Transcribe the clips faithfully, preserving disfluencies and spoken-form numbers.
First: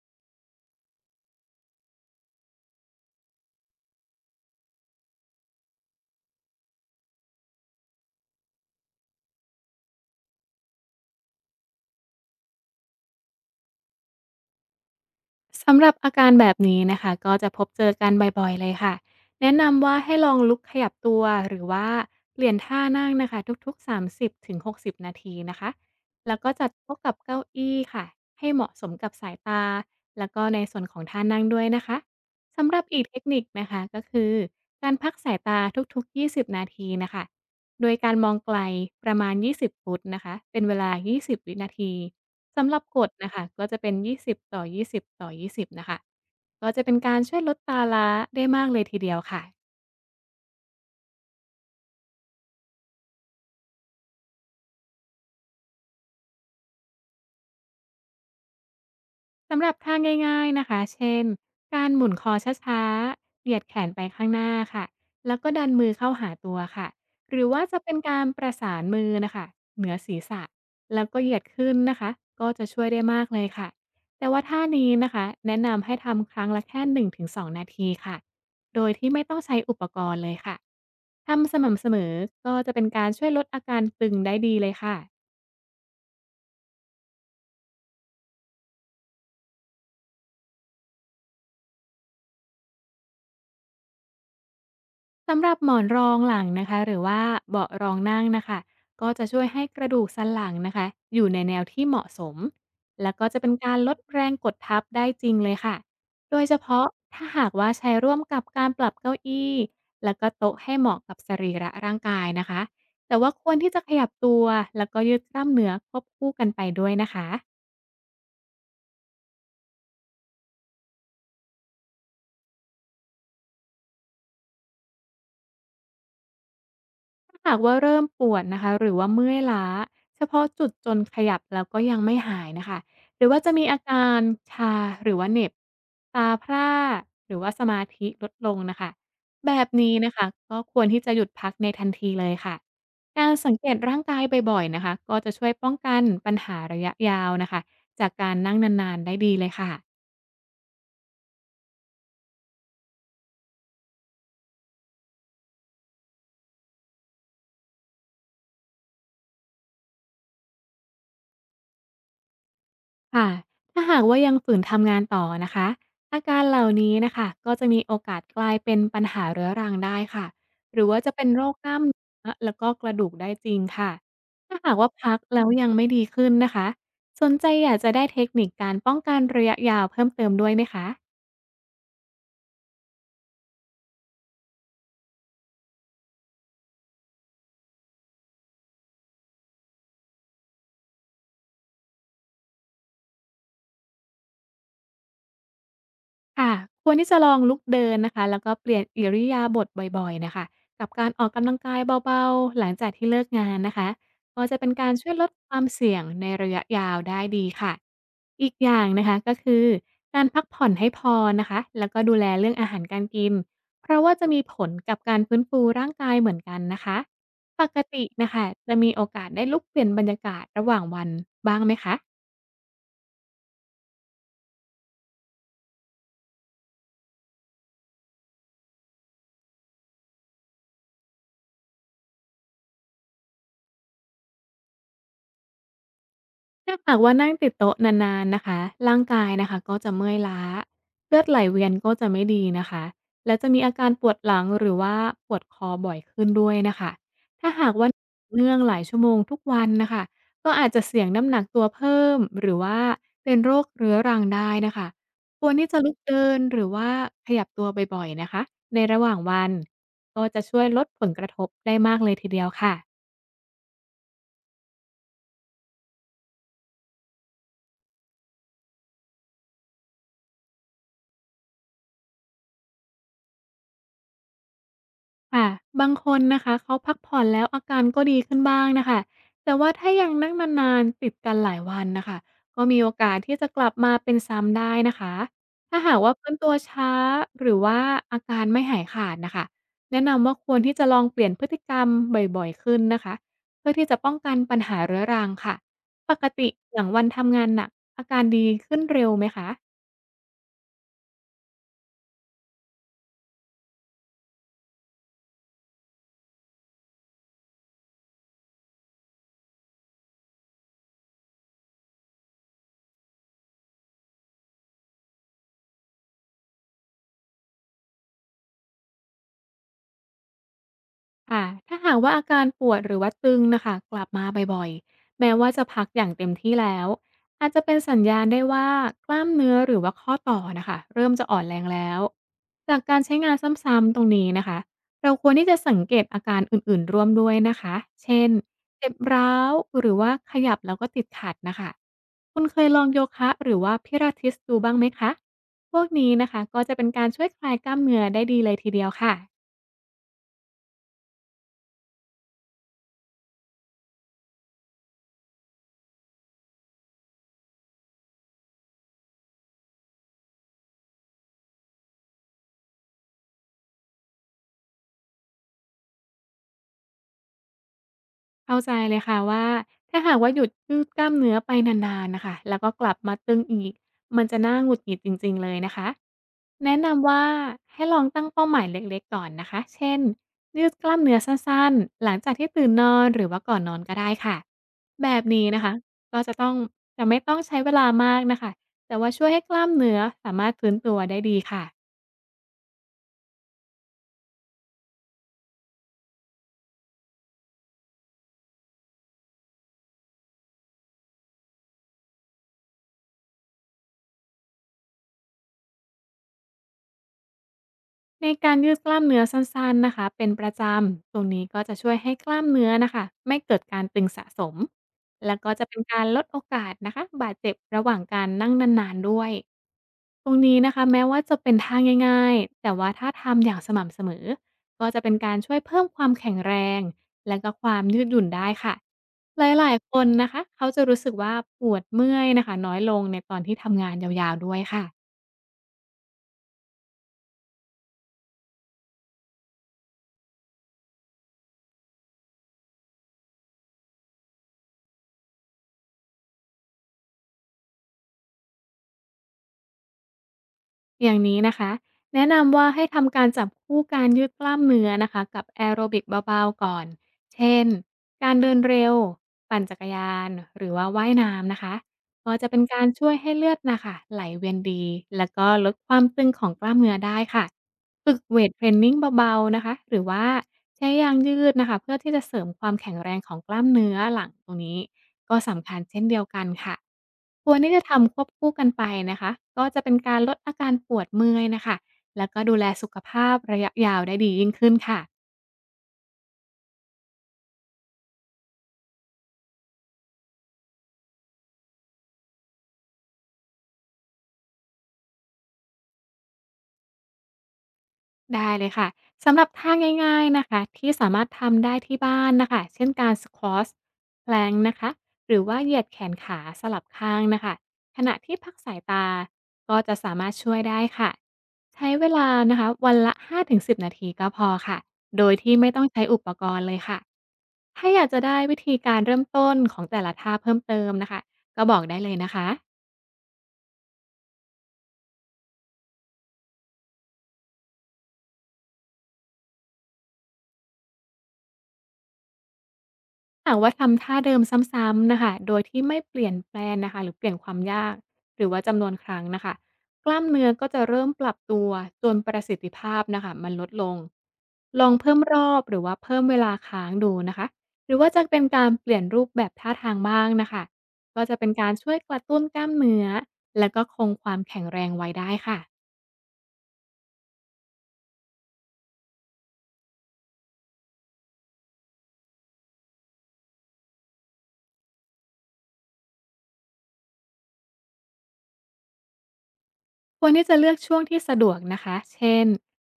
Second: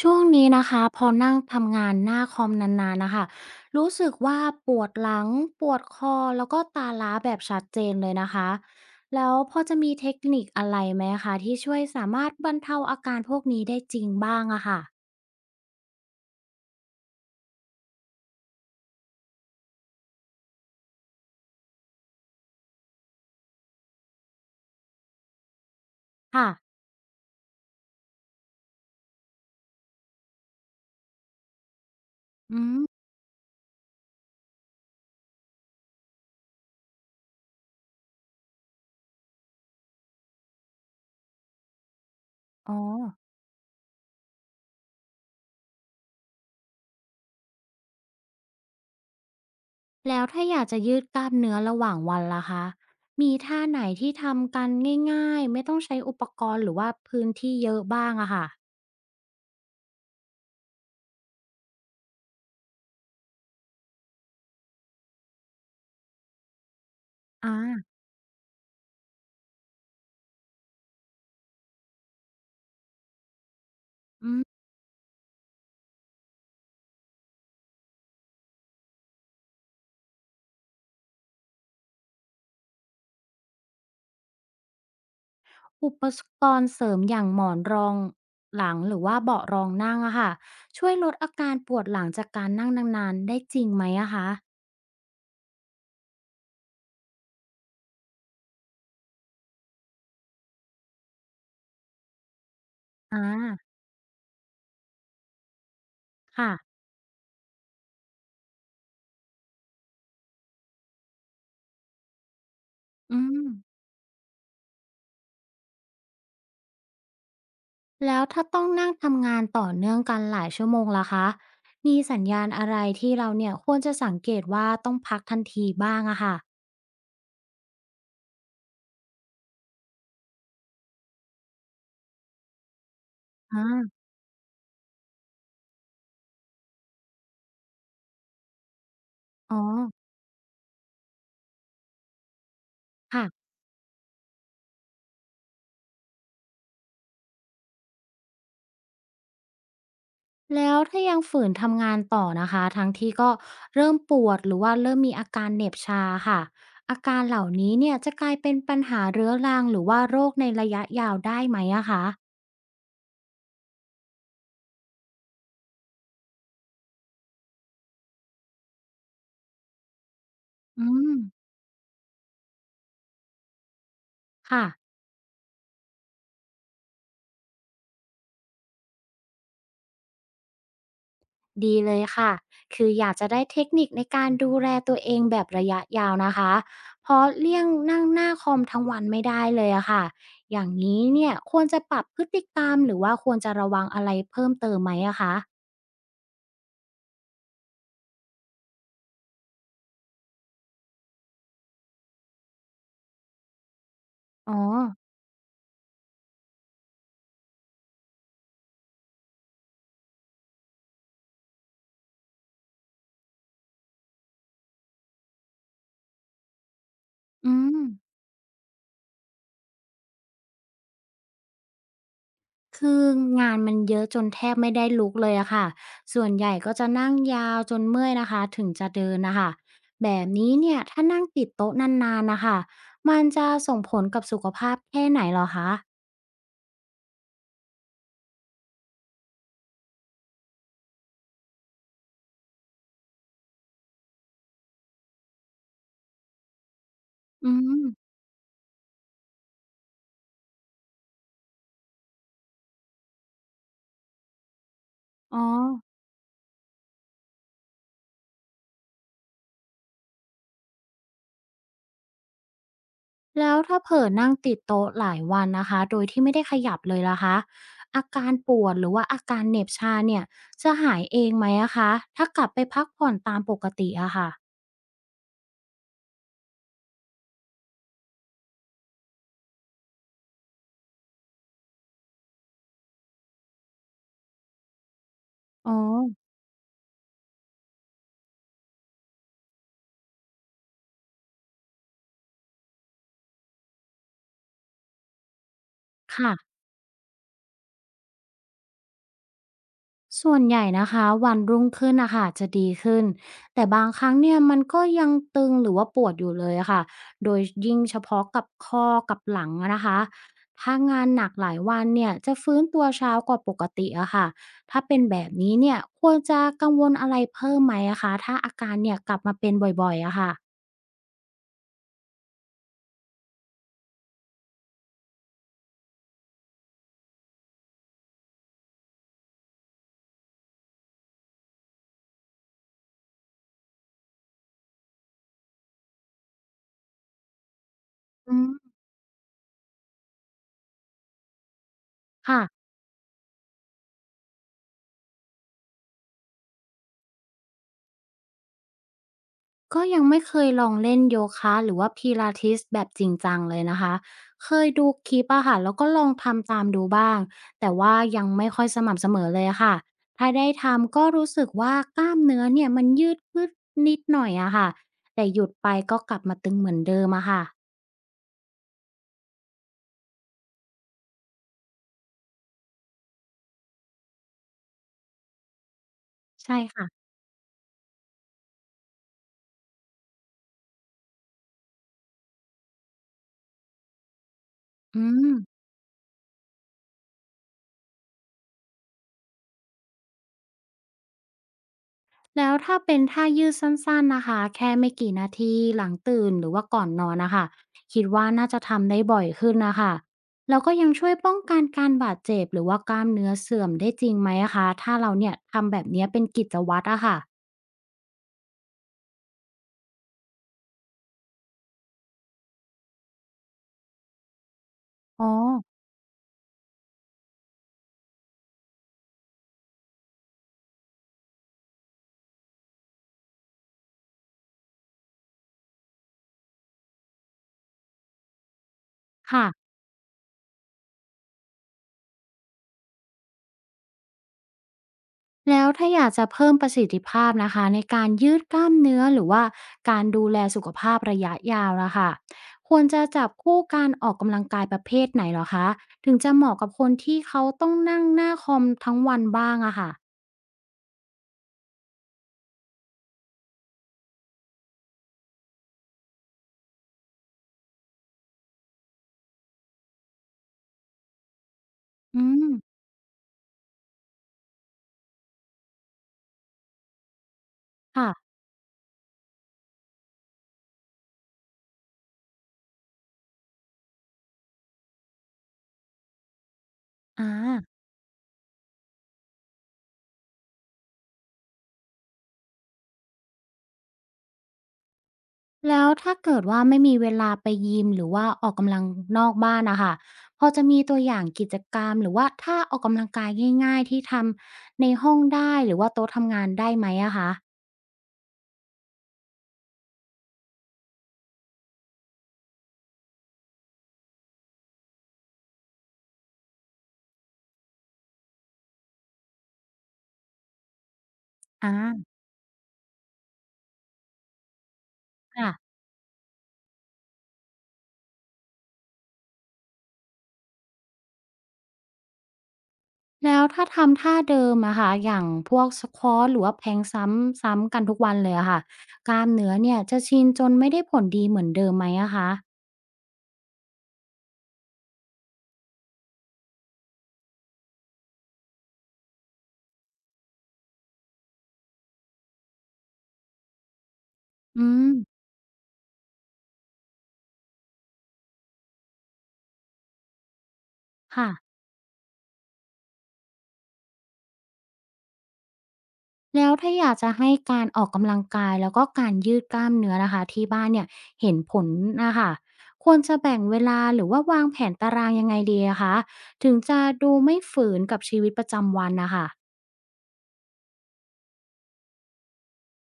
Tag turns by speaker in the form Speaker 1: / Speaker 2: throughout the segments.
Speaker 1: ช่วงนี้นะคะพอนั่งทำงานหน้าคอมนานๆนะคะรู้สึกว่าปวดหลังปวดคอแล้วก็ตาล้าแบบชัดเจนเลยนะคะแล้วพอจะมีเทคนิคอะไรไหมคะที่ช่วยสามารถบรรเทาอาการพวกนี้ได้จริงบ้างอะค่ะ
Speaker 2: สำหรับอาการแบบนี้นะคะก็จะพบเจอกันบ่อยๆเลยค่ะแนะนำว่าให้ลองลุกขยับตัวหรือว่าเปลี่ยนท่านั่งนะคะทุกๆสามสิบถึงหกสิบนาทีนะคะแล้ว
Speaker 1: ค่ะ
Speaker 2: ก็จัดโต๊ะกับเก้าอี้ค่ะให้เหมาะสมกับสายตาแล้วก็ในส่วนของท่านั่งด้วยนะคะ
Speaker 1: อื
Speaker 2: สำหรั
Speaker 1: ม
Speaker 2: บอีกเทคนิคนะคะก็คือการพักสายตาทุกๆยี่สิบนาทีนะคะโดยการมองไกลประมาณยี่สิบฟุตนะคะเป็นเวลายี่สิศูนย์วินาที สำห
Speaker 1: อ๋อ
Speaker 2: รับกฎนะคะก็จะเป็นยี่สิบ ยี่สิบ ยี่สิบน่สิบต่อยี่สิบต่อยี่สิบนะคะก็จะเป็นการช่วยลดตาล้าได้มากเลยทีเดียวค่ะ
Speaker 1: แล้วถ้าอยากจะยืดกล้ามเนื้อระหว่างวันล่ะคะมีท่าไหนที่ทำกันง่ายๆไม่ต้องใช้อุปกรณ์หรือว่าพื้นที่เยอะบ้างอะค่ะ
Speaker 2: สำหรับท่าง่ายๆนะคะเช่นการหมุนคอช้าๆเหยียดแขนไปข้างหน้าค่ะแล้วก็ดันมือเข้าหาตัวค่ะหรือ
Speaker 1: อ่
Speaker 2: ว่าจะเป็
Speaker 1: า
Speaker 2: นการประสานมือนะคะเหนือศีรษะแล้วก็เหยียดขึ้นนะคะก็จะช่วยได้มากเลยค่ะแต่
Speaker 1: อื
Speaker 2: ว่าท่า
Speaker 1: ม
Speaker 2: นี้นะคะแนะนำให้ทำครั้งละแค่หนึ่งถึงสองนงถึงสองนาทีค่ะโดยที่ไม่ต้องใช้อุปกรณ์เลยค่ะทำสม่ำเสมอก็จะเป็นการช่วยลดอาการตึงได้ดีเลยค่ะ
Speaker 1: อุปสกรณ์เสริมอย่างหมอนรองหลังหรือว่าเบาะรองนั่งอะค่ะช่วยลดอาการปวดหลังจากการนั่งนานๆได้จริงไหมอะคะ
Speaker 2: สำหรับหมอนรองหลังนะคะหรือว่าเบาะรองนั่งนะคะก็จะช่วยให้กระดูกสันหลังนะคะอยู่ในแนวที่เหมาะสมแล้ว
Speaker 1: อา
Speaker 2: ก็จะเป็นการลดแรงกดทับได้จริงเลยค่ะโดย
Speaker 1: ค่ะ
Speaker 2: เฉพาะถ้าหากว่าใช้ร่วมกับการปรับเก้าอี้แล้วก็โต๊ะให้เหมาะกับสรีระร่างกายนะคะแต่
Speaker 1: อื
Speaker 2: ว่า
Speaker 1: ม
Speaker 2: ควรที่จะขยับตัวแล้วก็ยืดกล้ามเนื้อควบคู่กันไปด้วยนะคะ
Speaker 1: แล้วถ้าต้องนั่งทำงานต่อเนื่องกันหลายชั่วโมงล่ะคะมีสัญญาณอะไรที่เราเนี่ยควรจะสังเกตว่าต้องพักทันทีบ้างอะค่ะ
Speaker 2: ถ้าหากว่าเริ่มปวดนะคะหรือว่าเมื่อยล้าเฉพาะจุดจนขยับแล้วก็ยังไม่หายนะคะหรือว่าจะ
Speaker 1: อา
Speaker 2: มีอาการชาหรือว่าเหน็บตาพร่าหรือว่าสมาธิลดลงนะคะแบ
Speaker 1: อ๋อ
Speaker 2: บนี้นะคะก็ควรที่จะหยุดพักในทันทีเลยค่ะ
Speaker 1: ค่ะ
Speaker 2: การสังเกตร่างกายบ่อยๆนะคะก็จะช่วยป้องกันปัญหาระยะยาวนะคะจากการนั่งนานๆได้ดีเลยค่ะ
Speaker 1: แล้วถ้ายังฝืนทำงานต่อนะคะทั้งที่ก็เริ่มปวดหรือว่าเริ่มมีอาการเหน็บชาค่ะอาการเหล่านี้เนี่ยจะกลายเป็นปัญหาเรื้อรังหรือว่าโรคในระยะยาวได้ไหมอะคะ
Speaker 2: ค่ะ ถ้าหากว่ายังฝืนทำงานต่อนะคะอาการเหล่านี้นะคะก็จะมีโอกาสกลายเป็นปัญหาเรื้อรังได้ค่ะหรื
Speaker 1: อื
Speaker 2: อว่าจะ
Speaker 1: ม
Speaker 2: เป็นโรคกล้ามเนื้อแล้วก็กระดูกได้จริงค่ะถ้า
Speaker 1: ค่ะ
Speaker 2: หากว่าพักแล้วยังไม่ดีขึ้นนะคะสนใจอยากจะได้เทคนิคการป้องกันระยะยาวเพิ่มเติมด้วยไหมคะ
Speaker 1: ดีเลยค่ะคืออยากจะได้เทคนิคในการดูแลตัวเองแบบระยะยาวนะคะเพราะเลี่ยงนั่งหน้าคอมทั้งวันไม่ได้เลยอะค่ะอย่างนี้เนี่ยควรจะปรับพฤติกรรมหรือว่าควรจะระวังอะไรเพิ่มเติมไหมอะคะ
Speaker 2: ค่ะควรที่จะลองลุกเดินนะคะแล้วก็เปลี่ยนอิริยาบถบ่อยๆนะคะกับการออกกำลังกายเบาๆหลังจากที่เลิกงานนะคะก็
Speaker 1: อ๋อ
Speaker 2: จะเป็นการช่วยลดความเสี่ยงในระยะยาวได้ดีค่ะอีกอย่างนะคะก็คือการพักผ่อนให้พอนะคะแล้วก็ดูแลเรื่องอาหารการกินเพราะว่าจะมีผลกับการฟื้นฟูร่างกายเหมือนกันนะคะ
Speaker 1: อื
Speaker 2: ปก
Speaker 1: ม
Speaker 2: ตินะคะจะมีโอกาสได้ลุกเปลี่ยนบรรยากาศระหว่างวันบ้างไหมคะ
Speaker 1: คืองานมันเยอะจนแทบไม่ได้ลุกเลยอะค่ะส่วนใหญ่ก็จะนั่งยาวจนเมื่อยนะคะถึงจะเดินนะคะแบบนี้เนี่ยถ้านั่งติดโต๊ะนานๆนะคะมันจะส่งผลกับสุขภาพแค่ไหนเหรอคะ
Speaker 2: ถ้าหากว่านั่งติดโต๊ะนานๆนะคะร่างกายนะคะก็จะเมื่อยล้าเลือดไหลเวียนก็จะไม่ดีนะคะและจะมีอาการปวดหลังหรือว่าปวดคอบ่อยขึ้นด้วยนะคะ
Speaker 1: อื
Speaker 2: ถ้าหาก
Speaker 1: ม
Speaker 2: ว่าเนื่องหลายชั่วโมงทุกวันนะคะก็อาจจะเสี่ยงน้ำหนักตัวเพิ่มหรือว่าเป็นโรคเรื้อรังได้นะค่ะ
Speaker 1: อ๋อ
Speaker 2: ควรที่จะลุกเดินหรือว่าขยับตัวบ่อยๆนะคะในระหว่างวันก็จะช่วยลดผลกระทบได้มากเลยทีเดียวค่ะ
Speaker 1: แล้วถ้าเผลอนั่งติดโต๊ะหลายวันนะคะโดยที่ไม่ได้ขยับเลยล่ะคะอาการปวดหรือว่าอาการเหน็บชาเนี่ยจะหายเองไหมอะคะถ้ากลับไปพักผ่อนตามปกติอะค่ะ
Speaker 2: ค่ะบางคนนะคะเขาพักผ่อนแล้วอาการก็ดีขึ้นบ้างนะคะแต่ว่าถ้ายังนั่งนานๆติดกันหลายวันนะคะก็มีโอกาสที่จะกลับมาเป็นซ้ำได้นะคะ
Speaker 1: อ๋อ
Speaker 2: ถ้าหากว่าพื้นตัวช้าหรือว่าอาการไม่หายขาดนะคะแนะนำว่าควรที่จะลองเปลี่ยนพฤติกรรมบ่อยๆขึ้นนะคะเพื่อที่จะป้องกันปัญหาเรื้อรังค่ะปก
Speaker 1: ค่ะ
Speaker 2: ติอย่างวันทำงานหนักอาการดีขึ้นเร็วไหมคะ
Speaker 1: ส่วนใหญ่นะคะวันรุ่งขึ้นนะค่ะจะดีขึ้นแต่บางครั้งเนี่ยมันก็ยังตึงหรือว่าปวดอยู่เลยอะค่ะโดยยิ่งเฉพาะกับข้อกับหลังอะนะคะถ้างานหนักหลายวันเนี่ยจะฟื้นตัวช้ากว่าปกติอะค่ะถ้าเป็นแบบนี้เนี่ยควรจะกังวลอะไรเพิ่มไหมอะคะถ้าอาการเนี่ยกลับมาเป็นบ่อยๆอะค่ะ
Speaker 2: ค่ะถ้าหากว่าอาการปวดหรือว่าตึงนะคะกลับมาบ่อยๆ แม้ว่าจะพักอย่างเต็มที่แล้ว อาจจะเป็นสัญญาณได้ว่ากล้ามเนื้อหรือว่าข้อต่อนะคะเริ่มจะอ่อนแรงแล้ว จากการใช้งานซ้ำๆตรงนี้นะคะ เราควรที่จะสังเกตอาการอื่นๆร่วมด้วยนะคะเช่น
Speaker 1: อืม
Speaker 2: เจ็บร้าวหรือว่าขยับแล้วก็ติดขัดนะคะคุณเค
Speaker 1: ค่ะ
Speaker 2: ยลองโยคะหรือว่าพิลาทิสดูบ้างไหมคะพวกนี้นะคะก็จะเป็นการช่วยคลายกล้ามเนื้อได้ดีเลยทีเดียวค่ะ
Speaker 1: ก็ยังไม่เคยลองเล่นโยคะหรือว่าพิลาทิสแบบจริงจังเลยนะคะ เคยดูคลิปอะค่ะแล้วก็ลองทำตามดูบ้างแต่ว่ายังไม่ค่อยสม่ำเสมอเลยอะค่ะถ้าได้ทำก็รู้สึกว่ากล้ามเนื้อเนี่ยมันยืดขึ้นนิดหน่อยอะค่ะแต่หยุดไปก็กลับมาตึงเหมือนเดิมอะค่ะ
Speaker 2: เข้าใจเลยค่ะว่าถ้าหากว่าหยุดยืดกล้ามเนื้อไปนานๆนะคะแล้วก็กลับมาตึงอีกมันจะน่าหงุดหงิดจริงๆเลยนะคะ
Speaker 1: ใช่
Speaker 2: แนะ
Speaker 1: ค่ะ
Speaker 2: นำว่าให้ลองตั้งเป้าหมายเล็กๆก่อนนะคะเช่นยืดกล้ามเนื้อสั้นๆหลังจากที่ตื่นนอนหรือว่าก่อนนอนก็ได้ค่ะ
Speaker 1: อื
Speaker 2: แบบ
Speaker 1: ม
Speaker 2: นี้นะคะก็จะต้องจะไม่ต้องใช้เวลามากน่ะคะแต่ว่าช่วยให้กล้ามเนื้อสามารถฟื้นตัวได้ดีค่ะ
Speaker 1: แล้วถ้าเป็นท่ายืดสั้นๆนะคะแค่ไม่กี่นาทีหลังตื่นหรือว่าก่อนนอนนะคะคิดว่าน่าจะทำได้บ่อยขึ้นนะคะแล้วก็ยังช่วยป้องกันการบาดเจ็บหรือว่ากล้ามเนื้อเสื่อมได้จริงไหมอะคะถ้าเราเนี่ยทำแบบเนี้ยเป็นกิจวัตรอะค่ะ
Speaker 2: ในการยืดกล้ามเนื้อสั้นๆนะคะเป็นประจำตรงนี้ก็จะช่วยให้กล้ามเนื้อนะคะไม่เกิดการตึงสะสม
Speaker 1: อ๋อ
Speaker 2: แล้วก็จะเป็นการลดโอกาสนะคะบาดเจ็บระหว่างการนั่งนานๆด้วยตรงนี้นะคะแม้ว่าจะเป็นท่าง่ายๆแต่ว่าถ้าทำอย่างสม่ำเสมอก็จะเป็นการช่วยเพิ่มความแข็งแรงและก็ความยืดหยุ่นได้ค่ะห
Speaker 1: ค่ะ
Speaker 2: ลายๆคนนะคะเขาจะรู้สึกว่าปวดเมื่อยนะคะน้อยลงในตอนที่ทำงานยาวๆด้วยค่ะ
Speaker 1: แล้วถ้าอยากจะเพิ่มประสิทธิภาพนะคะในการยืดกล้ามเนื้อหรือว่าการดูแลสุขภาพระยะยาวนะคะควรจะจับคู่การออกกำลังกายประเภทไหนเหรอคะถึงจะเหมาะกับคนที่เขาต้องนั่งหน้าคอมทั้งวันบ้างอะค่ะ
Speaker 2: อย่างนี้นะคะแนะนำว่าให้ทำการจับคู่การยืดกล้ามเนื้อนะคะกับแอโรบิกเบาๆก่อนเช่นการเดินเร็วปั่นจักรยานหรือว่าว่ายน้ำนะคะ
Speaker 1: อื
Speaker 2: ก็จะ
Speaker 1: ม
Speaker 2: เป็นการช่วยให้เลือดนะค่ะไหลเวียนดีแล้วก็ลดความตึงของกล้ามเนื้อได้ค่ะฝึก
Speaker 1: ค่ะ
Speaker 2: เวทเทรนนิงเบาๆนะคะหรือว่าใช้ยางยืดนะคะเพื่อที่จะเสริมความแข็งแรงของกล้ามเนื้อหลังตรงนี้ก็สำคัญเช่นเดียวกันค่ะ
Speaker 1: อ่า
Speaker 2: ควรที่จะทำควบคู่กันไปนะคะก็จะเป็นการลดอาการปวดเมื่อยนะคะแล้วก็ดูแลสุขภาพระยะยาวได้ดียิ่งขึ้นค่ะ
Speaker 1: แล้วถ้าเกิดว่าไม่มีเวลาไปยิมหรือว่าออกกำลังนอกบ้านนะคะพอจะมีตัวอย่างกิจกรรมหรือว่าท่าออกกำลังกายง่ายๆที่ทำในห้องได้หรือว่าโต๊ะทำงานได้ไหมอะคะ
Speaker 2: ได้เลยค่ะสำหรับท่าง่ายๆนะคะที่สามารถทำได้ที่บ้านนะคะเช่นการสควอชแพลงนะคะหรือว่าเหยียดแขนขาสลับข้างนะคะขณะที่พักสายตาก็จะสามารถช่วยได้ค่ะ
Speaker 1: อา
Speaker 2: ใช้เวลานะคะวันละห้าถึงสิบนาทีก็พอค่ะโดย
Speaker 1: ค่ะ
Speaker 2: ที่ไม่ต้องใช้อุปกรณ์เลยค่ะถ้าอยากจะได้วิธีการเริ่มต้นของแต่ละท่าเพิ่มเติมนะคะก็บอกได้เลยนะคะ
Speaker 1: แล้วถ้าทำท่าเดิมอะค่ะอย่างพวก เอส ควอ ที หรือว่า พี แอล เอ ซ้ำซ้ำกันทุกวันเลยอะค่ะกล้ามเนื้อเนี่ยจะชินจนไม่ได้ผลดีเหมือนเดิมไหมอะคะ
Speaker 2: หากว่าทำท่าเดิมซ้ำๆนะคะโดยที่ไม่เปลี่ยนแปลนนะค่ะหรือเปลี่ยนความยากหรือว่าจำนวนครั้งนะคะกล้ามเนื้อก็จะเริ่มปรับตัวจนประสิทธิภาพนะคะมันลดลง
Speaker 1: อื
Speaker 2: ลองเพิ่ม
Speaker 1: ม
Speaker 2: รอบหรือว่าเพิ่มเวลาค้างดูนะคะหรือว่าจะเป็นการเปลี่ยนรูปแบบท่าทางบ้างนะคะก็
Speaker 1: ค่ะ
Speaker 2: จะเป็นการช่วยกระตุ้นกล้ามเนื้อและก็คงความแข็งแรงไว้ได้ค่ะ
Speaker 1: แล้วถ้าอยากจะให้การออกกำลังกายแล้วก็การยืดกล้ามเนื้อนะคะที่บ้านเนี่ยเห็นผลนะคะควรจะแบ่งเวลาหรือว่าวางแผนตารางยังไงดีอะคะถึงจะดูไม่ฝืนกับชีวิตประจำวันนะคะ
Speaker 2: ควรที่จะเลือกช่วงที่สะดวกนะคะเช่น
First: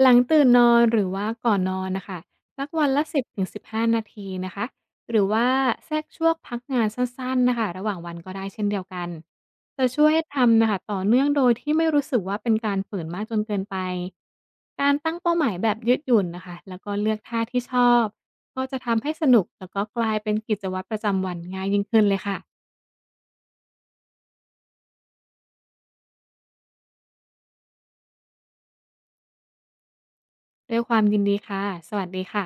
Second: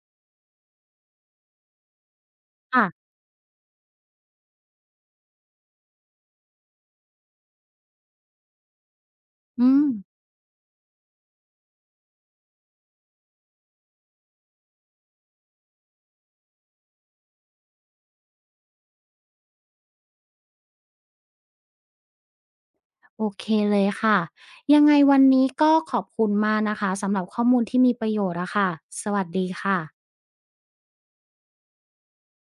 Speaker 2: หลังตื่นนอนหรือว่าก่อนนอนนะคะสัก
Speaker 1: ค่ะ
Speaker 2: วันละสิบถึงสิบหหนึ่ง ห้านาทีนะคะหรือว่าแทรกช่วงพักงานสั้นๆนะคะระหว่างวันก็ได้เช่นเดียวกัน
Speaker 1: อืม
Speaker 2: จะช่วยให้ทำนะคะต่อเนื่องโดยที่ไม่รู้สึกว่าเป็นการฝืนมากจนเกินไป การตั้งเป้าหมายแบบยืดหยุ่นนะคะแล้วก็เลือกท่าที่ชอบก็จะทำให้สนุกแล้วก็กลายเป็นกิจวัตรประจำวันง่ายยิ่งขึ้นเลยค่ะ
Speaker 1: โอเคเลยค่ะ ยังไงวันนี้ก็ขอบคุณมากนะคะสำหรับข้อมูลที่มีประโยชน์อะค่ะสวัสดีค่ะ
Speaker 2: ด้วยความยินดีค่ะสวัสดีค่ะ